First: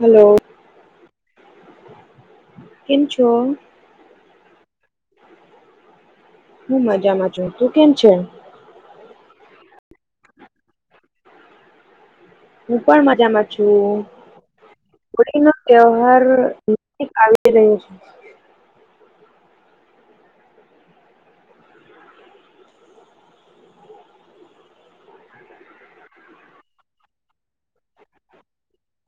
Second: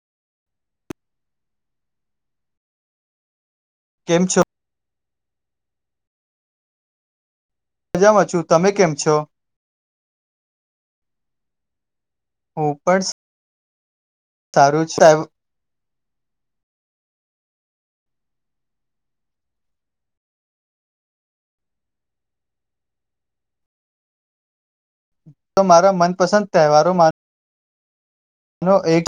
Hello કેમ છો. કેમ છો. હું મજામાં. છું તું કેમ છે મજામાંશુ તમે કેમ છો. હું પણ મજામાં. સારું છે [inaudible] હોળી નો ત્યેવાહર થી રહી છે જો મારા મનપસંદ તહેવારોમા નો એક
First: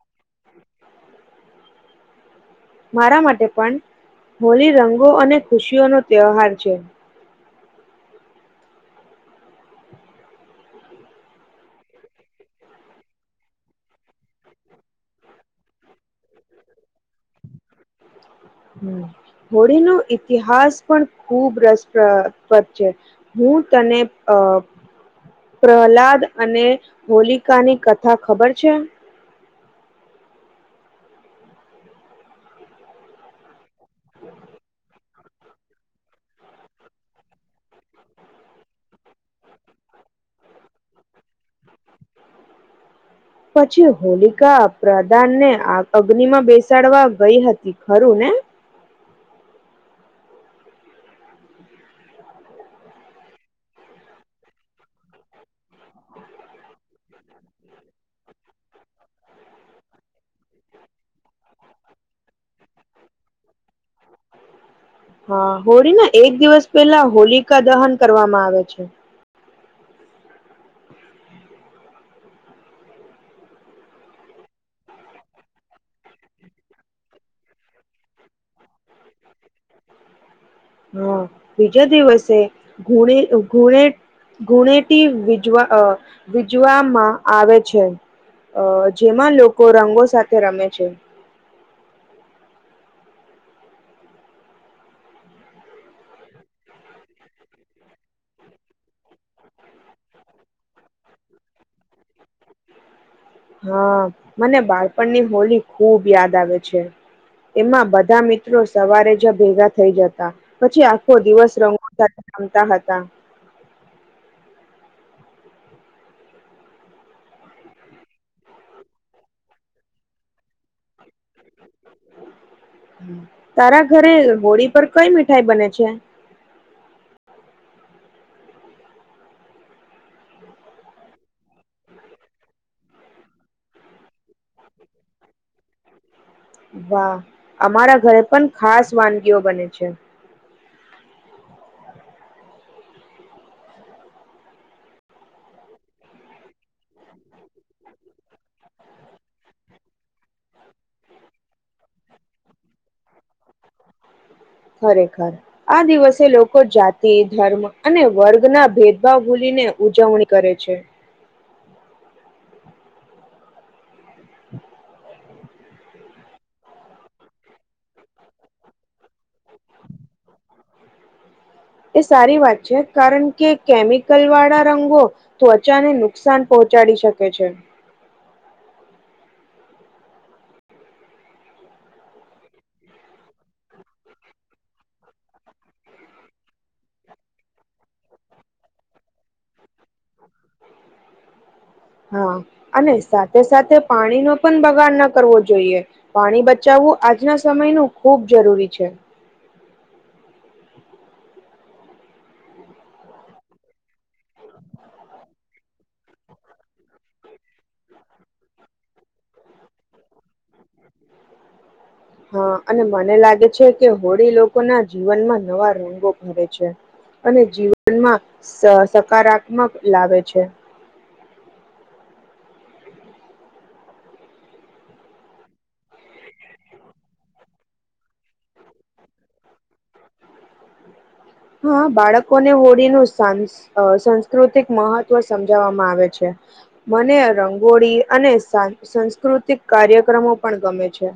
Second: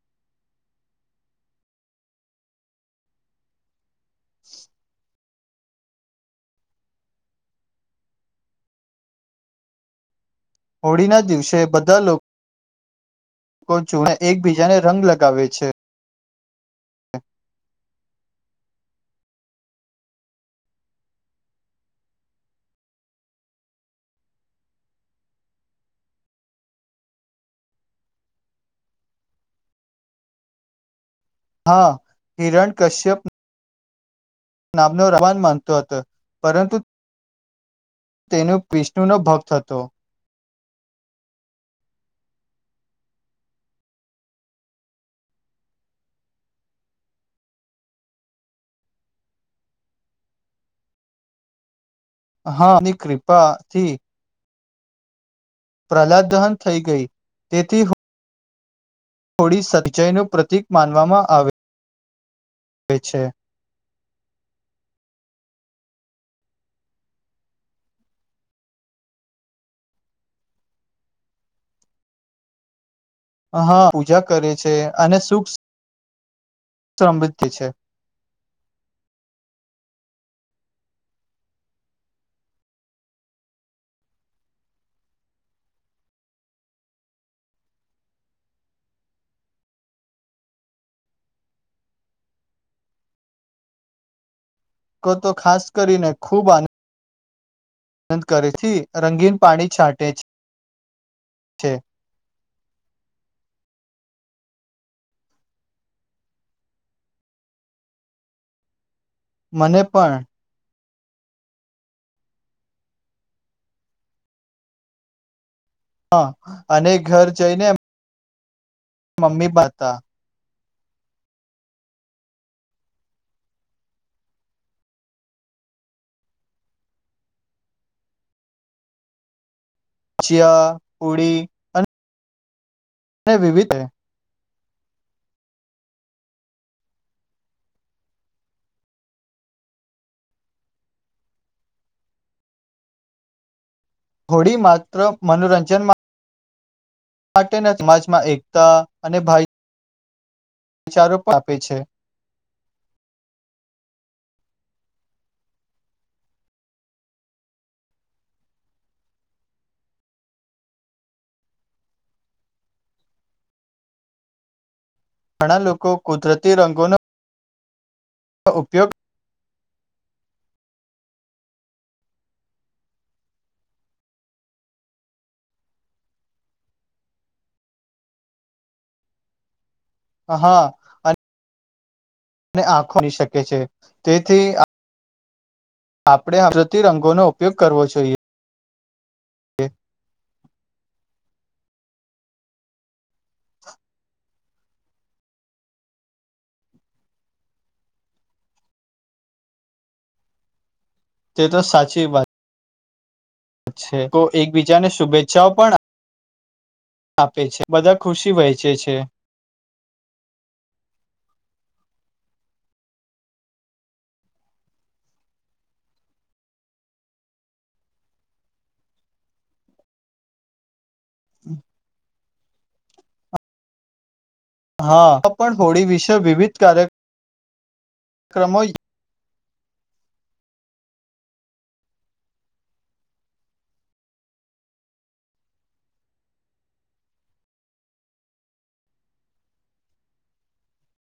મારા માટે પણ હોળી રંગો અને ખુશીઓ નો તહેવાાર છે. હોળીના દિવસે બધા લોકો જો એકબીજાને રંગ લગાવે છે [inaudible] હોળીનો ઈતિહાસ પણ ખુબ રસપ્રપદ છે હું તને પ્રહલાદ અને હોલિકાની કથા ખબર છે હા હિરણ કશ્યપ હલો રાવણ માનતો હતો પરંતુ તેનો વિષ્ણુનો ભક્ત હતો પછી હોલિકા પ્રધાનને અગ્નિ માં બેસાડવા ગઈ હતી ખરું ને હાની કૃપાથી પ્રહલાદ દહન થઈ ગઈ તેથી થોડી સચાઈનું પ્રતિક માનવામાં આવે પી છે હા હોળીના એક દિવસ પહેલા હોલિકા દહન કરવામાં આવે છે હા પૂજા કરે છે અને સુખ સમૃદ્ધ છે હા બીજા દિવસે ધુણે ઘૂણેટી વિજવા વિજવામાં આવે છે જેમાં લોકો રંગો સાથે રમે છે તો ખાસ કરીને ખૂબ આનંદ આનંદ કરેથી રંગીન પાણી છાંટે છે છે હા મને બાળપણની હોલી ખૂબ યાદ આવે છે એમાં બધા મિત્રો સવારે ભેગા મને થઈ પણ જતા પછી આખો દિવસ રંગો સાથે રમતા હતા હા અને ઘર જઈને એમ મમ્મી બતા તારા ઘરે હોળી પર કઈ મીઠાઈ બને છે ચિયા પુડી અને અને વિવિધ વાહ અમારા ઘરે પણ ખાસ વાનગીઓ બને છે થોડી માત્ર મનોરંજનમાં માટેના સમાજમાં એકતા અને ભાઈ વિચારોપ આપે છે ખરેખર આ દિવસે લોકો જાતિ ધર્મ અને વર્ગના ભેદભાવ ભૂલીને ઉજવણી કરે છે [inaudible] ઘણા લોકો કુદરતી રંગોનો ઉપયોગ એ સારી વાત છે કારણ કે કેમિકલ વાળા રંગો ત્વચાને નુકસાન પહોંચાડી શકે છે હા અને આખોની શકે છે તેથી આપણે આદરતી રંગોનો ઉપયોગ કરવો જોઈએ [inaudible] હા અને સાથે સાથે પાણીનો પણ બગાડ ન કરવો જોઈએ પાણી બચાવવું આજના સમયનું ખૂબ જરૂરી છે તે તો સાચી વાત અચ્છા તો એકબીજાને શુભેચ્છાઓ પણ આપે છે બધા ખુશી વહેંચે છે હા અને મને લાગે છે કે હોળી લોકોના જીવનમાં નવા રંગો ભરે છે અને જીવનમાં સકારાત્મક લાવે છે [inaudible] હા પણ હોળી વિશે વિવિધ કાર્ય કાર્યક્રમો હા બાળકોને હોળીનું સા સાંસ્કૃતિક મહત્વ સમજાવવામાં આવે છે મને રંગોળી અને સાસ્કૃતિક કાર્યક્રમો પણ ગમે છે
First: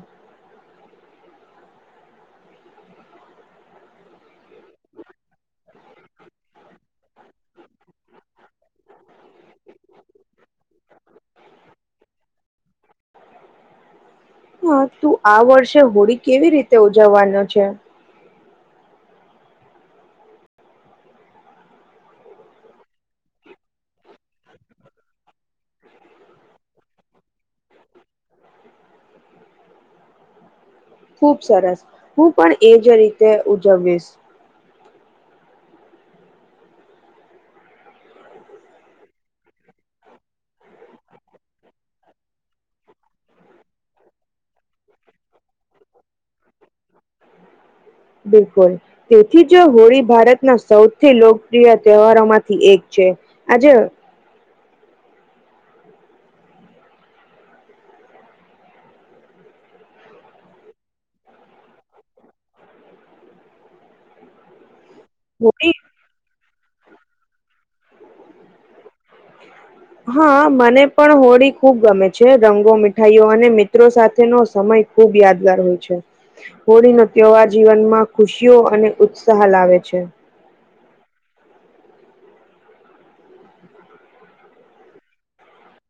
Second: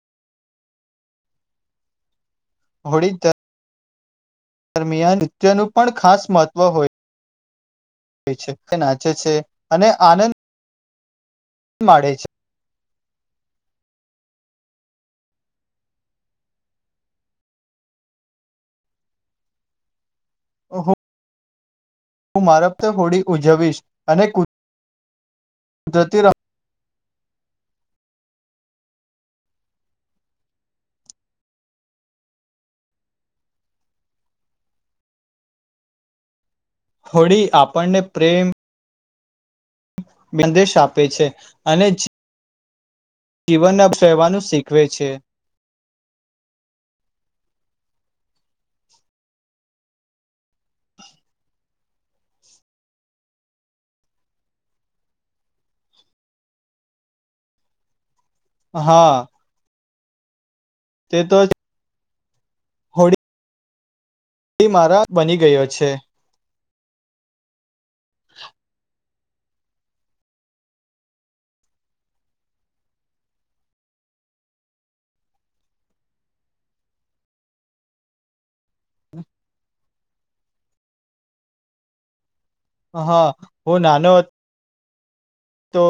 હોળી દરમિયાન નૃત્યનું પણ ખાસ મહત્વ હોય છે નાચે છે અને આનંદ એ મળે છે હા તું આ વર્ષે હોળી કેવી રીતે ઉજવવાનો છે હું મારફતે હોડી ઉજવીશ અને કુ કુદરતી રા ખુબ સરસ હું પણ એજ રીતે ઉજવીવીશ હોળી આપણને પ્રેમ સંદેશ આપે છે અને જીવનના રહેવાનું શીખવે છે. બિલકુલ તેથી જ હોળી ભારતના સૌથી લોકપ્રિય તહેવારો માંથી એક છે આજે હા. તે તો જ એ મારાજ બની ગયો હોળી છે. તો હા મને પણ હોળી ખૂબ ગમે છે રંગો મીઠાઈઓ અને મિત્રો સાથેનો સમય ખૂબ યાદગાર હોય છે હોળીનો તહેવાર જીવનમાં ખુશીઓ અને ઉત્સાહ લાવે છે. હા હું નાનો હ તો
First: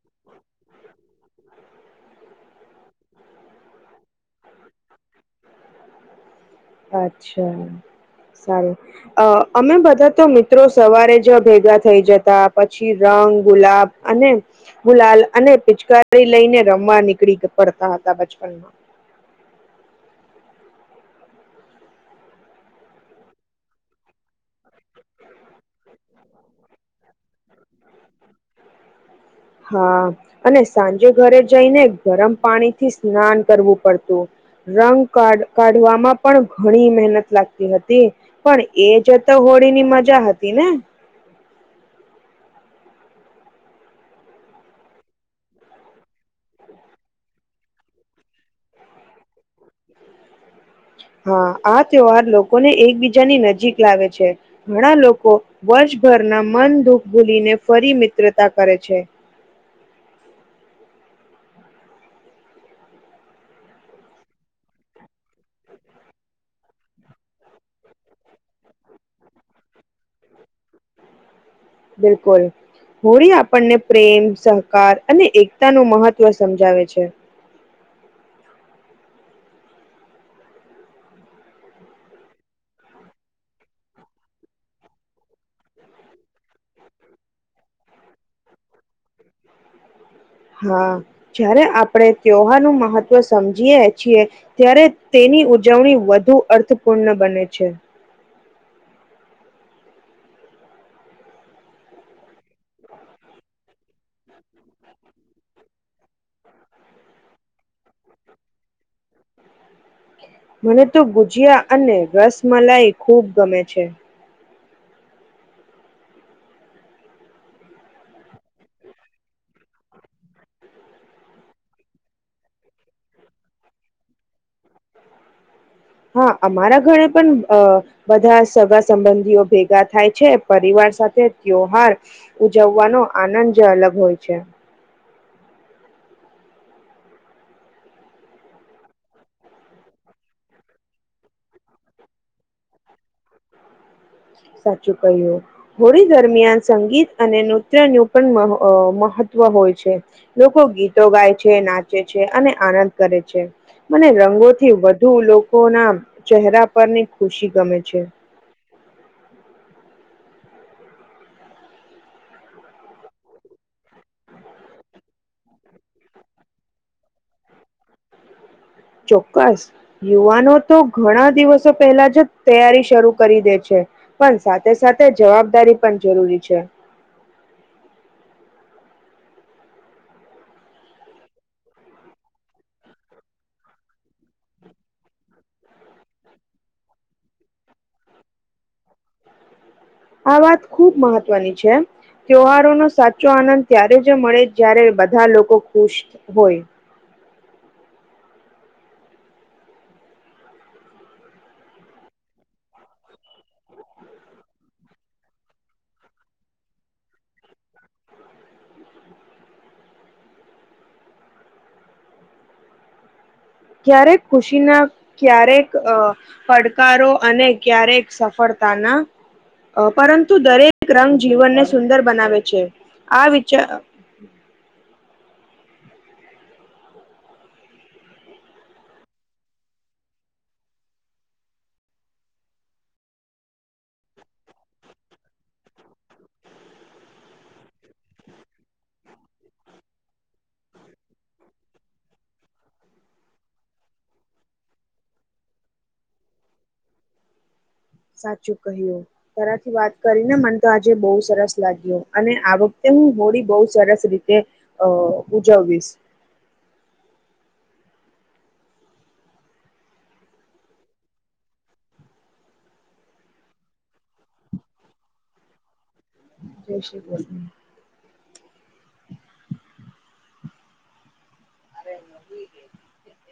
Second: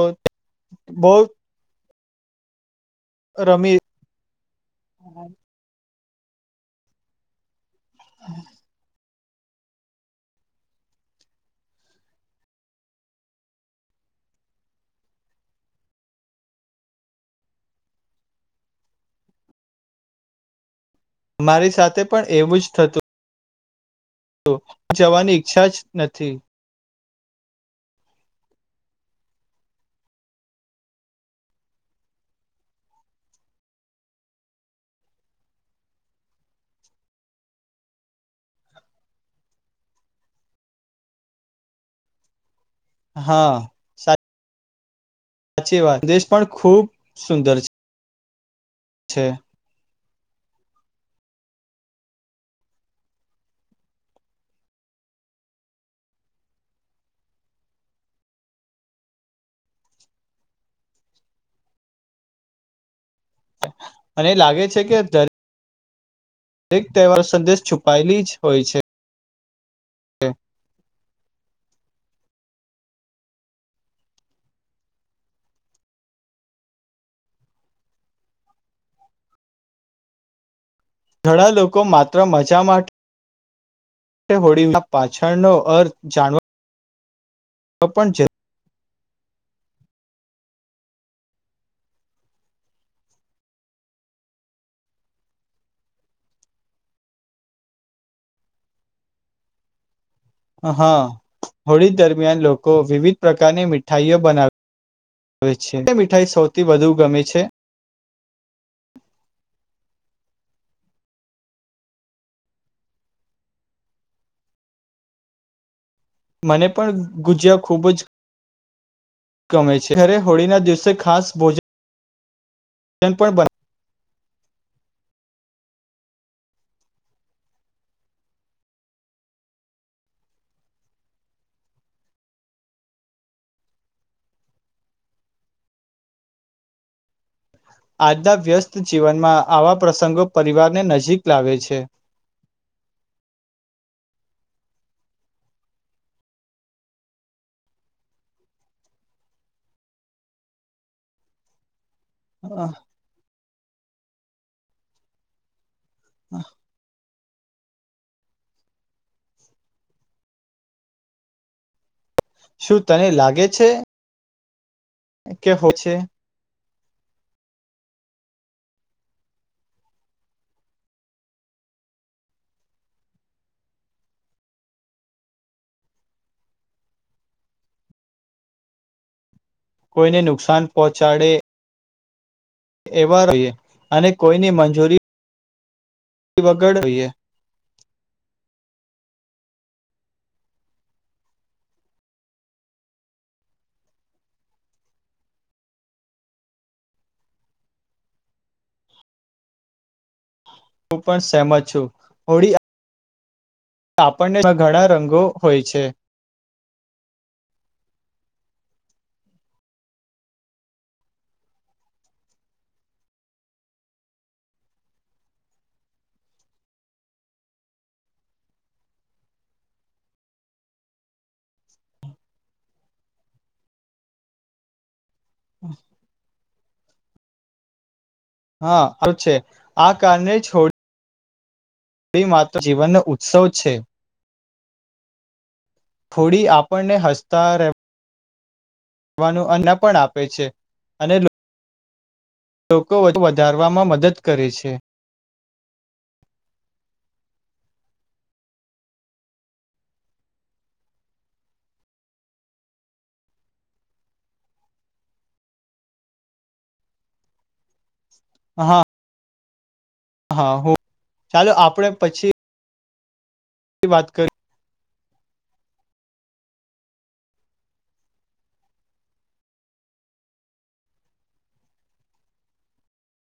બહુ રમી અચ્છા સારું અ અમે બધા તો મિત્રો સવારે જ ભેગા થઈ જતા પછી રંગ ગુલાબ અને ગુલાલ અને પિચકારી લઈને રમવા નીકળી પડતા હતા બચપનમાં અરી સાથે પણ એવું જ થતું. તો જવાની છા જ નથી. હા અને સાંજે ઘરે જઈને ગરમ પાણી થી સ્નાન કરવું પડતું રંગા કાઢવામાં પણ ઘણી મહેનત લાગતી હતી પણ એ જતા હોળીની મજા હતી ને હા સાચ સાચી વાત દેશ પણ ખુબ સુંદર છે, છે. હા આ તહેવાર લોકોને એકબીજાની નજીક લાવે છે ઘણા લોકો વર્ષભરના મન દુઃખ ભૂલીને ફરી મિત્રતા કરે છે. મને એ લાગે છે કે એક તહેવાર સંદેશ છુપાયેલી જ હોય છે. બિલકુલ હોળી આપણને પ્રેમ સહકાર અને એકતાનું મહત્વ સમજાવે છે. ઘણા લોકો માત્ર મજા માટે [inaudible] હોળીના પાછળનો અર્થ જાણવા તો પણ છે. હા જ્યારે આપણે ત્યહારનુંું મહત્વ સમજીએ છીએ ત્યારે તેની ઉજવણી વધુ અર્થપૂર્ણ બને છે. હા હોળી દરમિયાન લોકો વિવિધ પ્રકારની મીઠાઈઓ બનાવે છે, મીઠાઈ સૌથી વધુ ગમે છે. મને તો ગુજિયા અને રસમલાઈ ખૂબ ગમે છે. મને પણ ગુજિયા ખુબ જ ગમે છે ખરે હોળી ના દિવસે ખાસ ભોજન ન પણ બને હા અમારા ઘરે પણ બધા સગા સંબંધીઓ ભેગા થાય છે પરિવાર સાથે ત્યોહાર ઉજવવાનો આનંદ અલગ હોય છે. આજના વ્યસ્ત જીવનમાં આવા પ્રસંગો પરિવારને નજીક લાવે છે. સાચું કહ્યું હોળી દરમિયાન સંગીત અને નૃત્ય નું પણ મ મહત્વ હોય છે લોકો ગીતો ગાય છે ના છે અને આનંદ કરે છે. મને રંગોથી વધુ લોકો ના ચહેરા પરની ખુશી ગમે છે. [inaudible] [unintelligible] શું તને લાગે છે. કે હ છે. ચોક્કસ યુવાનો તો ઘણા દિવસો પહેલા જ તૈયારી શરૂ કરી દે છે પણ સાથે સાથે જવાબદારી પણ જરૂરી છે. કોઈને નુકસાન પહોંચાડે. એવા જોઈએ અને કોઈની મંજૂરી. વગડ હોઈએ. આ વાત ખૂબ મહત્વની છે ત્યવારોનો સાચો આનંદ ત્યારે જ મળે જ્યારે બધા લોકો ખુશ હોય. હું પણ સહેમત છું હોળી આપણને ઘણા રંગો હોય છે. ક્યારેક ખુશીના ક્યારેક પડકારો અને ક્યારેક સફળતાના પરંતુ દરેક રંગ જીવનને સુંદર બનાવે છે આ વિચાર. [inaudible] હાું છે આ કારણે છોડી. એ માત્ર જીવનનો ઉત્સવ છે. થોડી આપણને હસતા રહે. કરવાનું અન્ના પણ આપે છે અને. લોકો વધારવામાં મદદ કરે છે. સાચું કહ્યું તરાથી વાત કરીને મને તો આજે બહુ સરસ લાગ્યો અને આ વખતે હું હોળી બહુ સરસ રીતે અ ઉજવવીશ. હ હા. હા ચાલો આપણે પછી વાત કરી [inaudible] [inaudible]